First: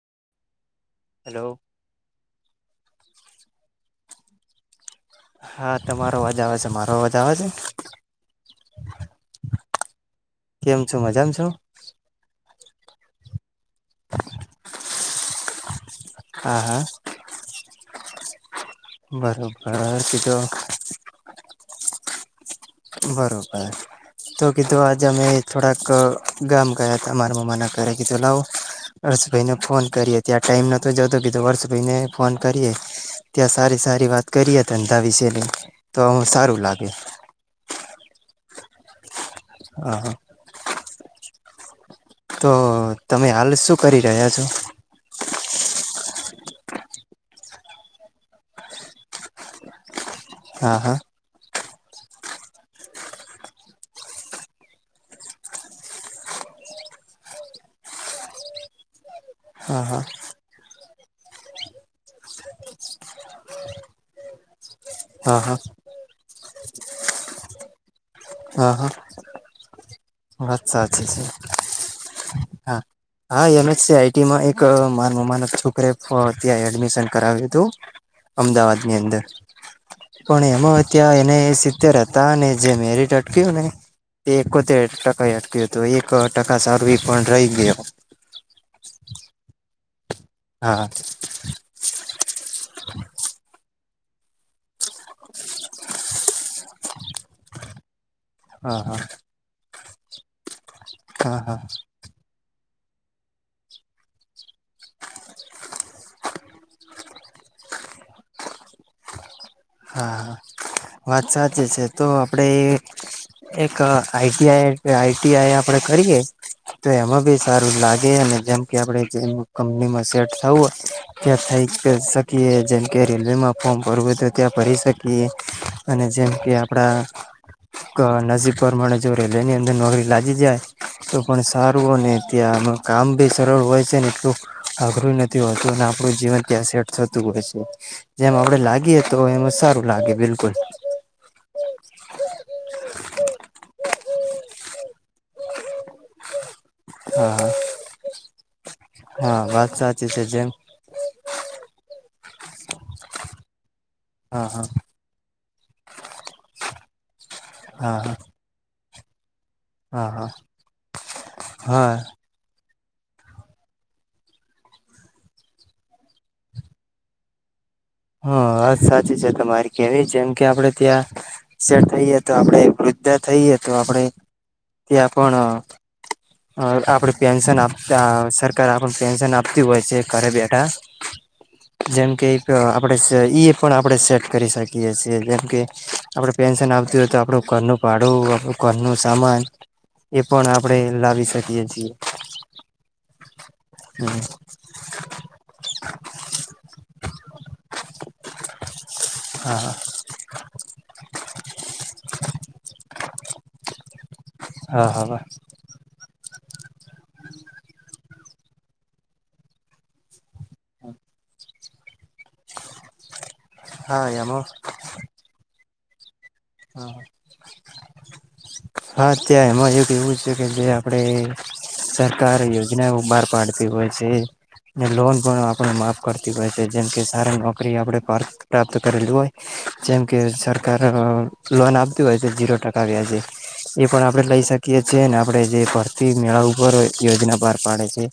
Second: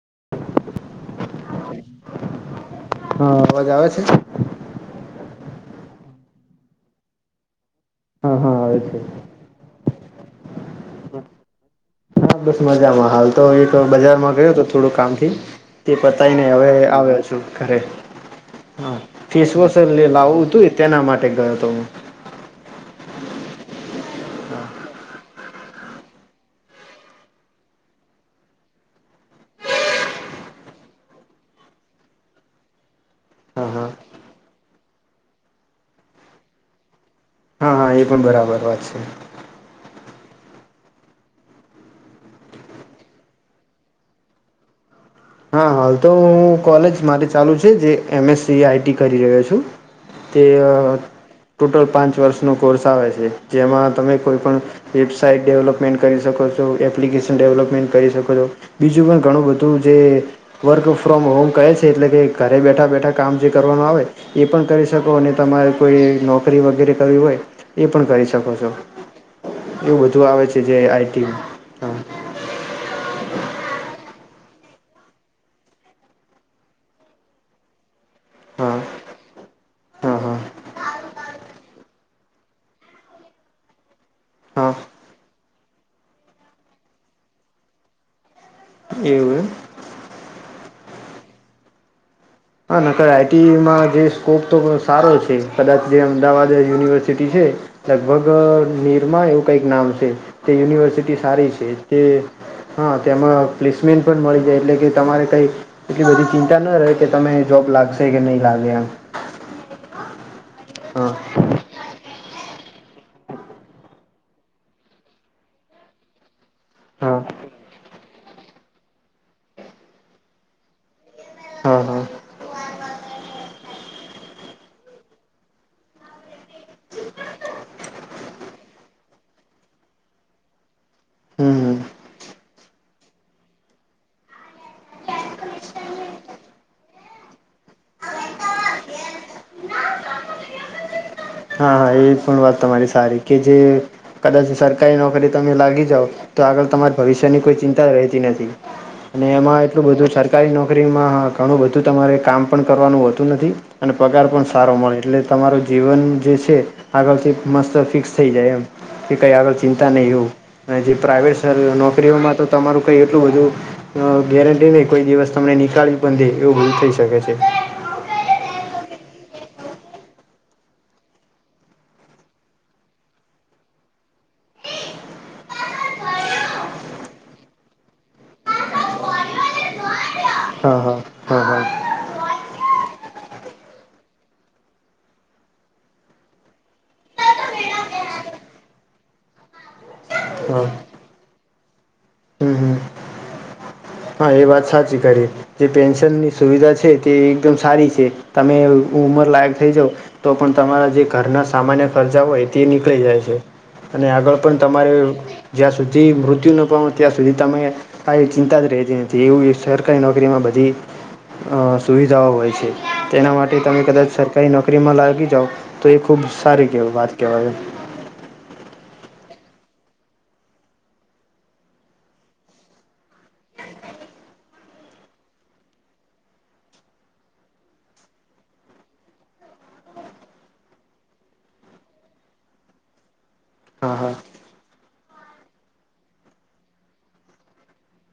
[inaudible] Hello, હા અવાજ આવે છે. હા તમારો અવાજ આવે છે. મારો અવાજ આવે છે. હા હા આવે છે. કેમ છું મજામાં છું. હા બસ મજામાં હાલ તો બજારમાં ગયો તો થોડું કામથી તે પતાય ને હા હવે હા આવ્યો છું ઘરે હા ફેસવોશ બરોબર લે કીધું લાવવું હતું તેના માટે ગયો હતો. હું, બરોબર તો કીધું આજે અમે થોડાક ગામ ગયા હતા મારા મામાના ઘરે કીધું લાવ હર્ષભાઈને ફોન કરીએ ત્યાં ટાઈમ નહોતો જતો કીધું હર્ષભાઈને ફોન કરીએ ત્યાં હા સારી હા. સારી વાત કરીએ ધંધા વિશે લઈ તો અુ સારું લાગે હા હા એ પણ બરાબર વાત છે હા હા તો તમે હાલ શું કરી રહ્યા છો હા હાલ તો હું કોલેજ મારે ચાલુ છે જે એમએસસી આઈટી કરી રહ્યો છું [unintelligible] હા હા ટોટલ પાંચ વર્ષનો કોર્સ આવે છે જેમાં તમે કોઈપણ વેબસાાઈટ ડેવલપમેન્ટ કરી શકો છો એપ્લિકેશન ડેવલપમેન્ટ કરી શકો છો બીજું પણ ઘણું બધું હા હા જે વર્ક ફ્રોમ હોમ કહે છે એટલે કે ઘરે બેઠા બેઠા કામ જે કરવાનું આવે એ પણ કરી શકો હા હા તમારે કોઈ નો વગેરે કરવી હોય એ પણ કરી શકો છો હા હા એવું બધું આવે છે વાત જે સાચી છે આઈટીમાં માં એક મારા મમા ના છોકરે ત્યાં એડમિશન કરાવ્યું હતું હા અમદાવાદની અંદર હા હા પણ એમાં ત્યાં એને એ સિત્તેર હતા અનેને જે મેરિટ કોને હા એતે ટકા એ તો એક ટકા સારુ એ પણ રહી ગયો એવું હા હા નકર આઈટીમાં જે સ્કોપ તો સારો છે કદાચ જે અમદાવાદ યુનિવર્સિટી છેઅ લગ ભગ હા હા નિરમા એવું કઈક નામ છે જ તે યુનિવર્સિટી હા સારી હા છે તે હા તેમાં પ્લેસમેન્ટ પણ મળી જાય એટલે કે તમારે કઈ એટલી બધી ચિંતા ન રહે કે તમે જૉબ લાગશે કે ન લાગે હન હા હા વાત સાચી છે તો આપણેે એક આઈટીઆઈ આઈટીઆઈ આપણે કરીએ તો હા એમાં બી સારું લાગે અને જેમ કે આપણે જેમ કંપનીમાં સેટ થવું હોય [unintelligible] હા હા કેજન્ટ કે રેલવેમાં ફોમ ભરત ત્યાં ફરી શકીએ અને જેમ કે આપણા નજીક પરમાણે જો રેલી ની અંદર નોકરી લાગી જાય તો પણ હમ હમ સારું અને ત્યાં કામ બી સરળ હોય છેને એટલું અઘરું નથી હોતું અને આપણું જીવન ત્યાં સેટ થતું હોય છે જેમ આપણે લાગીએ તો એમાં સારું લાગે બિલકુલ હા હા એ પણ વાત તમારી સારી કે જે કદાચ સરકારી નોકરી તમે લાગી જાઓ તો આગળ તમારા હા ભવિષ્યની હા કોઈ ચિંતા રહેતી નથી. અને હા એમાં વાત એટલું સાચી બધું છે જેમ સરકારી નોકરીમાં હ ઘણું બધું તમારે કામ પણ કરવાનું હોતું નથી અને પગાર હા પણ હા સારો મળે એટલે જ તમારું જીવન જે છે આગળથી મસ્ત હા હા ફિક્સ થઈ જાય એમ કઈ આગળ ચિંતા નહીં હા એવું અને જે પ્રાઇવેટ હા નોકરીઓમાં તો તમારું ઈ એટલું બધું ગેરંટી નહી કોઈ દિવસ તમને નનીળવી બ દે એવું બધું થઈ શકે છે હ સાચી છે તમારી કેવી જેમ કે આપડે ત્યાંે થઈએ તો આપણે વૃદ્ધા થઈએ તો આપણે ત્યાં પણ આપણે પેન્શન આપ સરકાર આપ પેન્શન આપતી હોય છે ઘરે બેઠા હા હા હા હા જેમકે આપણે એ પણ આપણે સેટ કરી શકીએ છીએ જેમ કે આપણે પેન્શન આવતીું હોય તો આપણું ઘરનું ભાડું આપણું ઘરનું સામાન એ પણ હા આપણે લાવી શકીએ છીએ હમ હમ એ વાત સાચી કરી જે પેન્શન ની સુવિધા છે તે એકમ સ છે તમે ઉમર લાયક હા થઈ જાાવ તો પણ તમારા જે ઘરના સામાન્ય ખર્ચા હોય તે નીકળી જાય છે અને આગળ પણ હા તમારે હા જ્યાં સુધી મૃત્ય દી નપઉં ત્યા સુધી તમે હા ચિંતે એ જેું સરકારી નોકરીમાં બધી સુવિધાઓ હોય છે તેના માટે તમે હા કદાચ એમાં સરકારી નોકરીમાં લાગી જાઓ તો એક ખૂબ સારી કે વાત કહેવાય. ત એમાં એક એવું છે, કે જે આપણે સરકાર યોજનાઓ બહાર પાડતી હોય છે. ને લોન પણ આપણે માફ કરતી હોય છે. જેમ કે, સારી નોકરી આપણે પર પ્રાપ્ત કરેલી હોય જેમ કે સરકાર લોન આપતી હોય છે. ઝીરો ટકા વ્યાજે, એ હા પણ હા આપડે લઈ શકીએ છીએ, ને આપ આપણે જે ભરતી મેળા ઉપર યોજના બહાર પાડે છે.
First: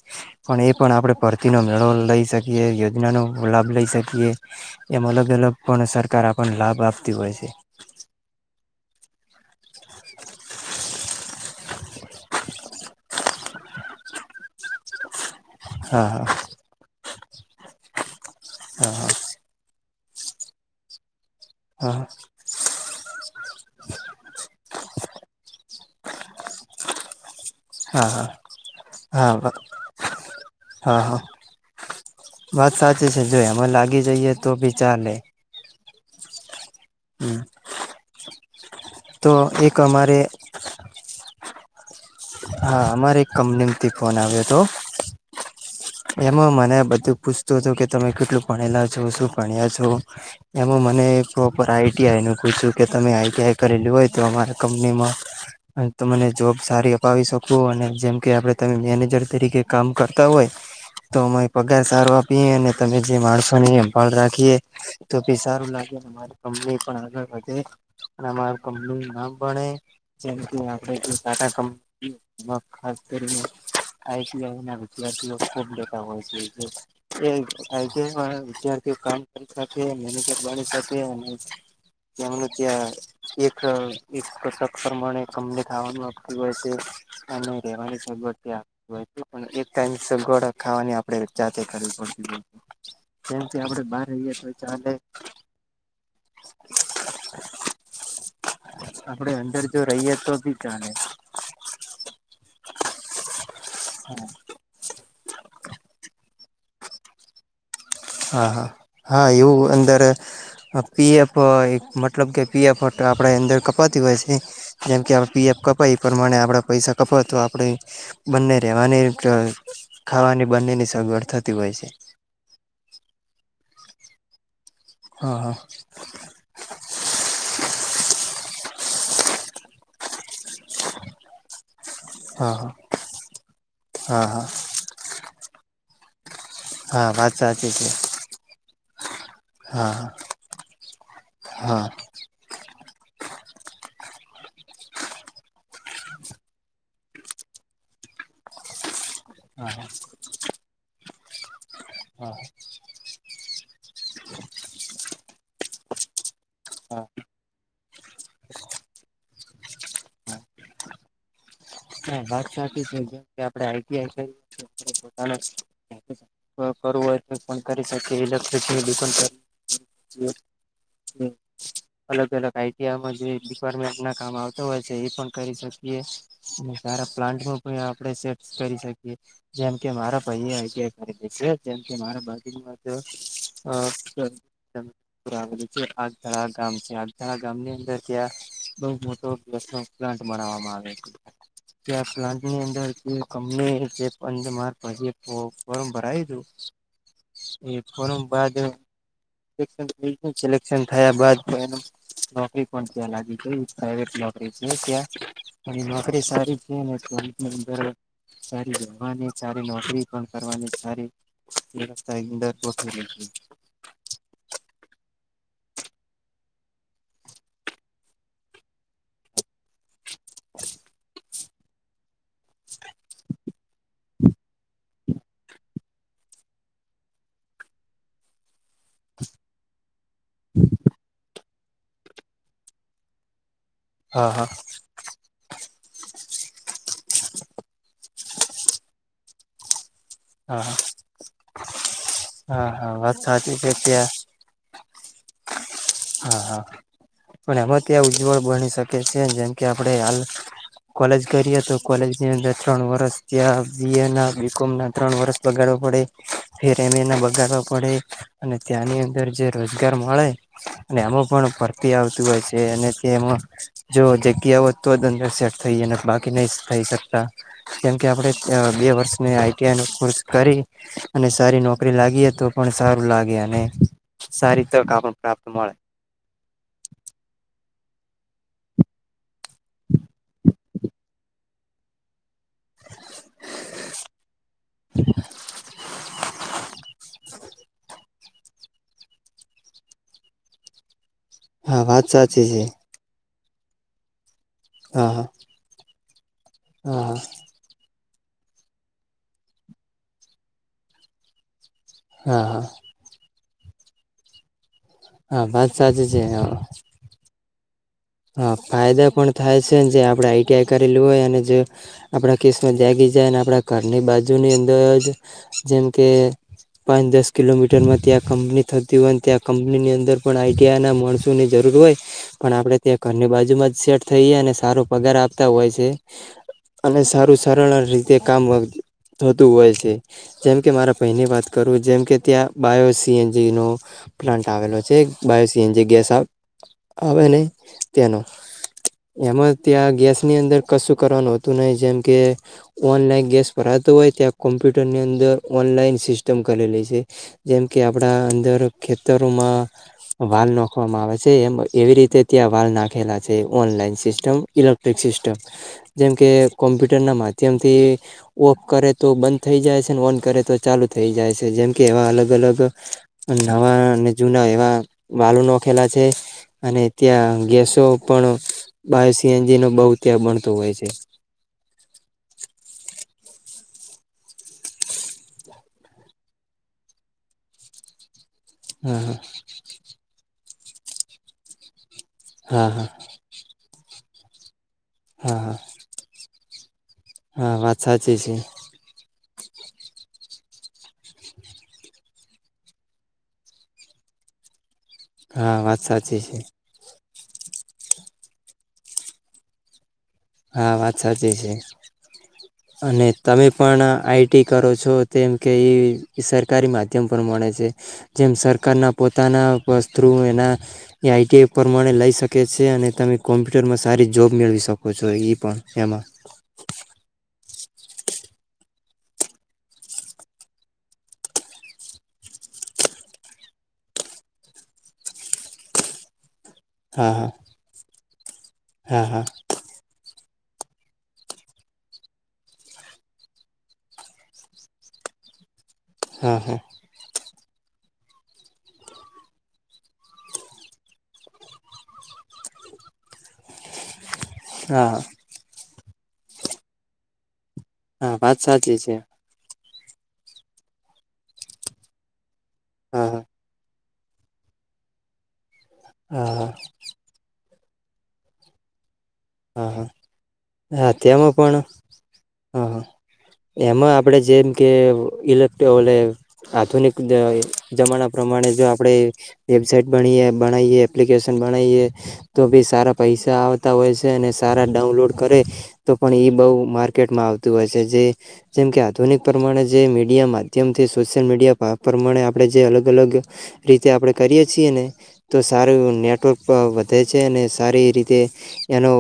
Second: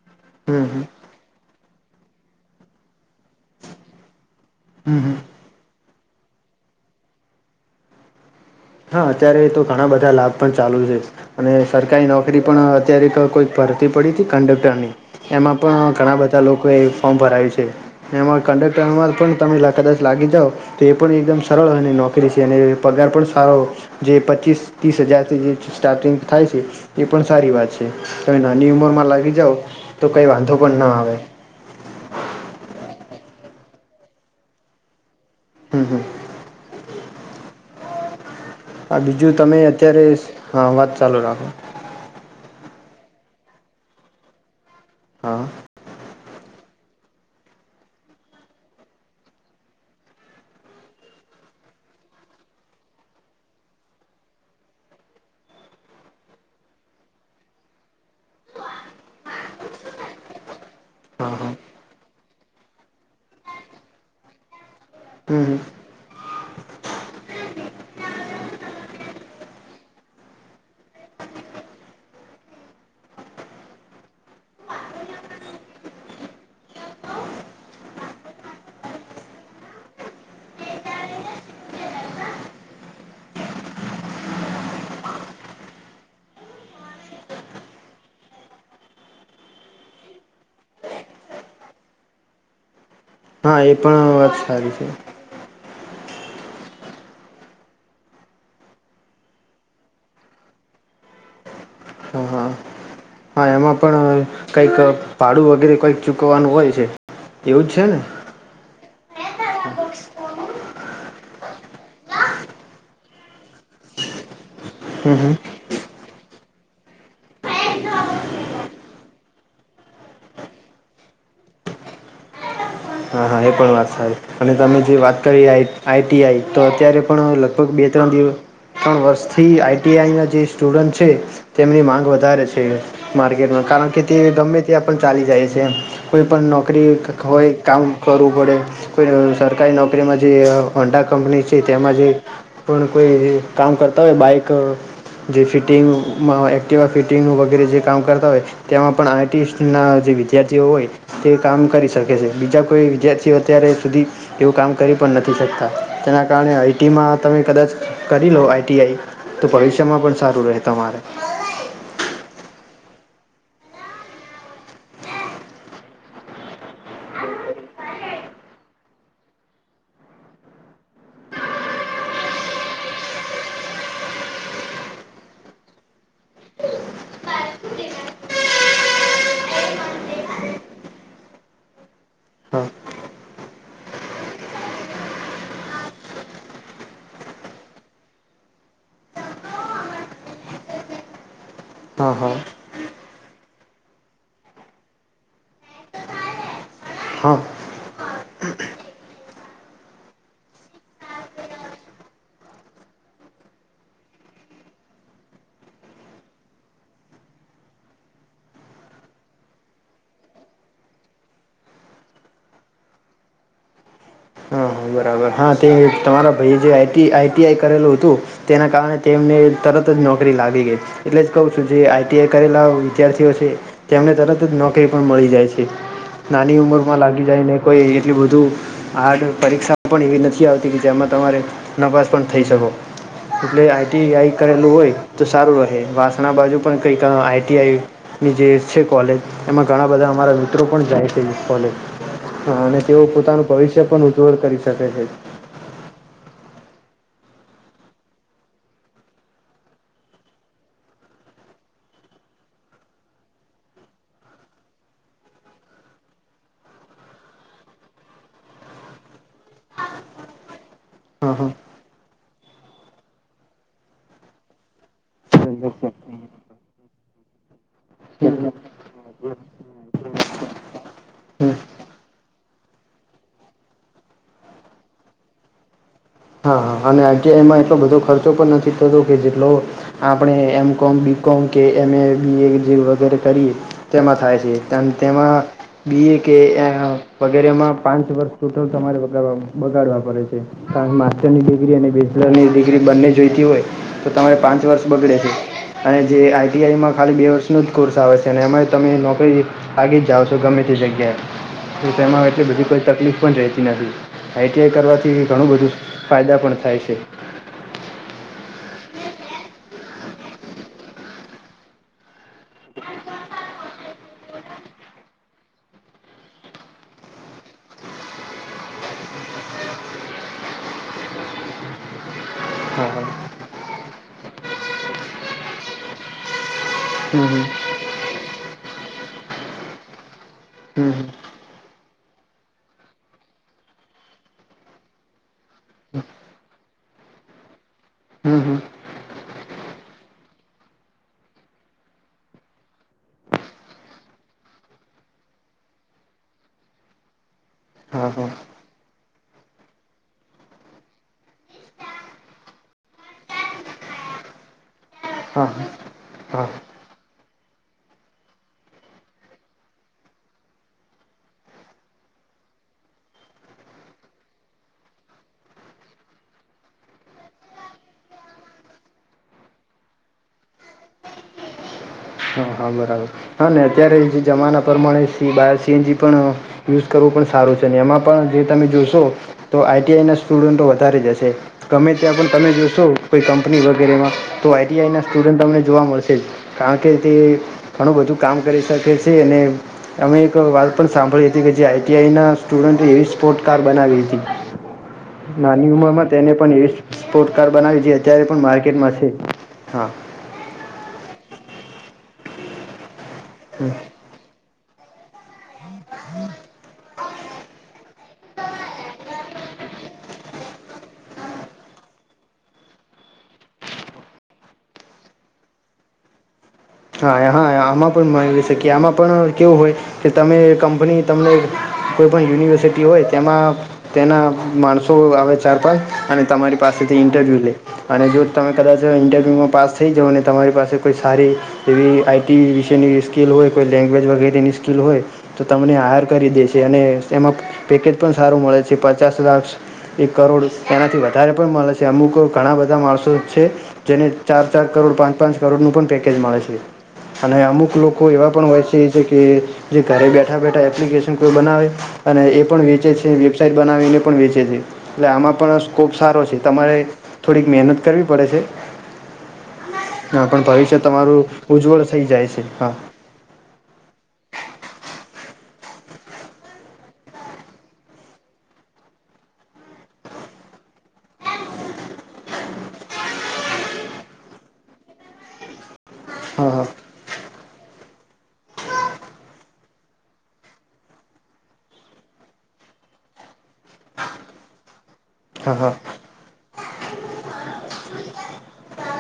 પણ હમ એ હમ પણ આપડે ભરતી ન લઈ શકીએ યોજનાનો લાભ લઈ શકીએ. હમ હમ એમાંલગેલો કોણ સરાર સરકારા પણ લાભ આપતી હોય છે હા અત્યારે તો ઘણા બધા લાભ પણ ચાલુ છે અને સરકારી નોકરી પણ અત્યારે કોઈ ભરતી પડી હતી કંડક્ટરની એમાં પણ હા ઘણા હા બધા લોકોએ ફોર્મ ભરાયું છે. એમાં હા હા કંડક્ટરમાં પણ તમે લ કદ લાગી જાઓ તો એ પણ એકદમ સરળ અને હા નોકરી છે અને પગાર પણ સો જે પચીસ ત્રીસ હજારથી જે છે સ્ટાર્ટિંગ થાય છે એ પણ સારી વાત છે હા હા. તમે નાની ઉમરમાં લાગી હા જાઓ તો કઈ વાંધો પણ ના હા આવે હા વાત સાચી છે જો એમાં લાગી જઈએ તો બી ચાલે હમ હમ હમ હ બીજું તમે અત્યારે હા વાત ચાલુ રાખો હા અમારે એક કંપની થી ફોન આવ્યો હતો હા એમ મને બધું પૂછતું હતું કે તમે કેટલું ભણેલા છો શું ભણ્યા છો એમાં મને પ્રોપર આઈટીઆઈ નું પૂછ્યું કે તમે આઈટીઆઈ કરેલું હોય તો અમારા કંપનીમાં મને જોબ સારી ાવી શકું અને જેમ કે આપડ તમે મેનેજર તરીકે કામ કરતા હોય તો હા અમા હા પગાર સારવાર આપી અને તમે જે માણસોને અભાળ રાખીએ તો ભી હમ હમ સારું લાગે અરી કંપની પણ આગળ વધે અને અમાર કંપની નું નામ ભણે જે આપડકા ને આઈટીઆઈ ના વિદ્યાર્થીઓ ખૂબ બેતાા હોય છે આઈઆ વિદ્યાર્થીામ કરી મેજર તેમનું ત્યાં એક પ્રમાણે કપની થવાનું આપતું હોય છે અને રહેેવાની સગવડ આપ હોય છે પણ એક ટાઈમ સગવડ ખાવાની આપડે જાતે કરવી પડતી હોય હા જેમથી એ આપડે બહાર પણ રઈએ વાત તો સારી છે ચાલે આપડે અંદર જો રહીએ તો બી કાને હ હા હા એમાં પણ કઈક ભાડું વગેરે કઈક ચૂકવાનું હોય છે એવું જ છે ને હા હા હા એવું અંદર પીએફ મતલબ કે પીએફ આપણે અંદર કપાતી હોય છે જેમ કે હમ હમ પીએફ ક પાઈપ પ્રમાણે આપણા પૈસા કપો તો આપણે બંને રેવાની ખાવાની બંનેની સગવડ થતી હોય છે હા [inaudible] હા એ પણ વાત સા અને તમે જે વાત હા કરીએ આ હા. આઈટીઆઈ તો અત્યારે પણ લ લગભ બે ત્રણ દિવ ત્રણ વર્ષથી આઈટીઆઈના જે સ્ટુડન્ટ છે તેમની માંગ વધારે હા છે હા. માર્કેટમાં કારણ કે તે હા હા ગમે ત્યાં પણ ચાલી જાય છે કોઈ પણ નોકરી હા વાત હોય સાચી કામ છે કરવું પડે કો સરકારી હા નોકરીમાં જે ઓંડા કંપની છે હા તેમાં જે પણ કોઈ કામ કરતા હોય બાઈક જે ફિટિંગમાં એક્ટિવા ફિટિંગનું વગેરે જે કામ કરતા હોય તેમાં પણ હા હા આર્ટિસ્ટના જે વિદ્યાર્થીઓ હોય તે કામ કરી શકે છે હા બીજા વિદ્યાર્થીઓ અત્યારે સુધી એવું કામ કર પણ નથી [unintelligible] કાલે હા આઈટીમાં તમે કદાચ કરી લો આઈટીઆઈ [inaudible] એમાં પણ સારું રહે તમારે [unintelligible] હા [unintelligible] હા હા હા [unintelligible] સારી છેની અંદર સારી રહેવાની સારી નોકરી પણ કરવાની સારી વ્યવસ્થાની અંદર હા હા બરાબર હા તે તમારા ભાઈ જે આઈટીઆઈ કરેલું હતું તેના કારણે તેમને તરત જ નોકરી લાગી ગઈ એટલે જ કહું છું જે આ ટીએ કરેલા વિદ્યાર્થીઓ છે તેમને તરત નોકરી પણ મળી જાય છે નાની ઉંમરમાં લાગી જાયને કોઈ એટલી બધું હાડ પરીક્ષા પણ એવી નથી આવતી કે જેમાં તમારે નપાસ પણ થઈ શકો. પ્લે આઈટીઆઈ હા હા કરેલું હોય તો સારું રહે વાસણા બાજુ પણ કંઈક આઈટીઆઈની જે છે કોલેજ એમાં ઘણા બધા અમારા હા મિત્રો હા. પણ જાય છે કોલેજ હા અને હા તેઓ વાત પોતાનું સાચી છે ભવિષ્ય પણ ત્યાં ઉજ્જવળ કરી [unintelligible] હા હા પણ એમાં ત્યાં ઉજ્જવળ બણી શકે છે જેમ કે આપણે હાલ કોલેજ કરીએ તો કોલેજની અંદર ત્રણ વર્ષ ત્યાં બી એ ના બી કોમ ના ત્રણ વરષ બગાડવા પડે ફેર એમ એ ના બગાડવા પડે અને ત્યાંની અંદર જે રોજગાર મળે અને એમાં હા હા પણ પરરતી આવતું હોય છે અને તેમાં જો જગ્યા હોત તો જ અંદર સેટ થઈ અને બાકી નહી થઈ શકતા કેમ કે આપડે બે વર્ષ આઈટીઆઈ ન કોર્સ કરી અને હમ સારી નોકરી લાગીએ તો પણ સારું લાગે અને સારી તક આપણ પ્રાપ્ત મળે હા હ અને આઇટીઆઇ એમાં એટલો બધો ખર્ચો પણ નથી થતો કે જેટલો આપણે એમ કોમ બીકોમ કે એમ એ બી એ જે વગેરે કરી તેમાં થાય છે તેમાં બી એ કે વગેરેમાં પાંચ વર્ષ સુત્ત તમારે બગાડવા પડે છે [unintelligible] [unintelligible] હા વાત સાચી બેચલરની છે ડિગ્રી બંને જોઈએ હોય તો તમારે પ વર્ષ હા બગડે હા છે અને જે આઈ આઈ ટી આઈ માં હા હા ખાલી બે વર્ષનો જ કોર્સ આવે છે અને એ તમે નોકરી લાગીજ જાાવ છો ગમે તે જગ્યાએ તેમાં હા હા બધી કોઈ તકલીફ પણ રહે નવી આઈટીઆઈ કરવાથી હા ઘણું વાત બધું સાચી છે ફાયદા હા પણ થાય છે હા ફાયદા પણ થાય છેને જે આપણે આઈટીઆઈ કરેલીું હોય અને જે આપણા કેસમાં જાગી જાય અને આપણા ઘરની બાજુની અંદર જ જેમ કે પાંચ દસ કિલોમીટરમાં ત્યાં કંપની થતી હોય ત્યાં કંપનીની અંદર પણ આઈટીઆઈ ના માણસોની જરૂર હોય પણ આપણે હા ત્યાં હા ઘરની બાજુમાં જ સેટ થઈએ અને સારો પગાર આપતા હોય છે અને હમ સારું હમ સરળ રીતે કામ થતું હોય છે જેમ કે મારા હમ પહેની વાત કરું જેમકે ત્યાં બાયો સીએનજીનો પ્લાન્ટ આવેલો છે બાયો સીએનજી ગેસ આવે નને તેનો હમ હમ એમાં ત્યાં ગેસની અંદર કશું કરવાનુંતું નહ જેમ કે ઓનલાઈન ગેસ ભરાતોું હોય ત્યાં કોમ્પ્યુટર ની અંદર ઓનલાઈન સિસ્ટમ કરેલી છે જેમ કે હા આપડા હા અંદર ખેતરોમાં વાલ નાખવામાં આવે છે એમ એવી રીતે ત્યાં વાળ નાખેલા છે ઓનલાઈન સિસ્ટમ ઇલેક્ટ્રિક સિસ્ટમ હા જેમકે હા કોમ્પ્યુટરના માધ્યમથી ઓફ કરે તો બંધ થઈ જાય છે ઓન કરે તો ચાલુ થઈ જાય છે જેમકે એવા અલગ-અલગ નવા અને જૂના એવા વાલો નાખેલા છે અને ત્યાં ગેસ પણ બ સીએનજી નો બહ ત્યાં બણતો હોય છે. હા હા બરાબર હા ને અત્યારે જે જમાના પ્રમાણે સી બાયર સીએનજી પણ યુઝ કરવું પણ સારું છે ને એમાં પણ જે તમે જોશો હા તો આઈટીઆઈ ના સ્ટુડન્ટ વધારે જશે ગમે તે ત્યાં પણ તમે હા હા જોશો હા કોઈ કંપની વગ ગેરેમાં તો આ આઈટીઆઈના હા સ્ટુડન્ટ હા તમને જોવા મળશે જ કારણ કે તે હા વાત ઘણું બધું સાચી છે કામ કરી શકે છે. અમે એક વાત પણ સાંભળી હતી કે જે આઈઆઈ ના સ્ટુડન્ટ એવી સ્પોર્ટ કાર બનાવી હતી. હા નાની વાત ઉંમર માં સાચી તેને છે પણ એ સ્પોર્ટ્સ કાર બનાવી છે અત્યારે પણ માર્કેટમાં છે હા. હા વાત સાચી છે અને તમે હમ પણ આઈટી કરો છો તેમ કે એ સરકારી માધ્યમ પર મળણે છે જેમ સરકારના પોતાના વ થ્રુ એના આઈટી પ્રમાણે લઈ શકે છે અને તમે કોમ્પ્યુટરમાં સારી જોબ મેળવી શકો પછો એ પણ એમાં. હા હા આમાં પણ મા શકીએ આમાં પણ કેવું હોય કે તમે કંપની તમને કોઈ પણણ યુનિવર્સિટી હોય તેમાં તેના માણસો આવે ચાર પાંચ અને તમારી હા પાસેથીઇન્ટરવ્યૂ લે અને જો તમે કદાચ હા હા ઇન્ટરવ્યુ માં પાસ થઈ જાવ તમારી પાસે કોઈ સારી એવી આઈટી વિશેની સ્કિલ હોય કોઈ લેંગ્વેજ વગેરેની સ્કિલ હોય તો તમને આહાર કરી હા હા દે હા છે અને એમાં પેકેજ પણ સારું મળે છે પચાસ લાખ એક કરોડ તેનાથી વધારે પણ મળે છે અમુક ઘણા બધા માણસો છે જેને ચાર ચાર હા કરોડ પાંચ પાંચ કરોડનુંું પણ પેકેજ મળે છે. અને અમુક ક લોકો હા એવા વાત પણ હોય સાચી છે જે કે જે ઘરે બેઠા બેઠા એપ્લિકેશન કોઈ બનાવે અને એ પણ વેચે હા છે હા વેબસાઇટ બનાવીને પણ વેચે છે એટલે આમાં પણ ખુબ સારો છે હા તમારે થોડી મહેનત કરવી પડે છે. હા પણ ભવિષ્ય તમારું હ ઉજ્જવળ થઈ જાય છે હા હ એમાં આપણેે જે કે ઇલેક્ટ ઓલે આધુનિક જમાના પ્રમાણે જો આપણે વેબસાાઈટણીએ બનાવીએ એપ્લિકેશન બનાવીએ તો બી સારા પૈસા આવતા હોય છે અને સારા ડાઉનલોડ કરે તો પણ હા બઉુ હા માર્કેટમાં આવ હોય જે જેમકે આધુનિક પ્રમાણે જે મીડિયા માધ્યમથી સોશિયલ મીડિયા પ્રમાણે આપણે જે અલગ અલગ રીતે આપણે કરીય છીએ ને તો હા હા સારું નેટવર્ક વધે છે અને સારી રીતે એનો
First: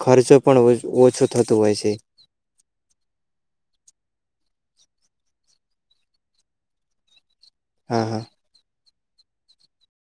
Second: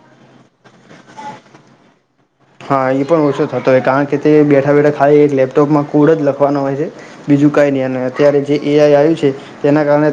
ખર્ચો પણ ઓછો થતો હોય છે હા એ પણ ઓછો થતો હોય કારણ કે તે બેઠા બેઠા ખાલી એક લેપટોપમાં કુળ જ લખવાનો હોય છે બીજું કઈ ન હા હા અત્યારે જે આવ્યું છે તેના કારણે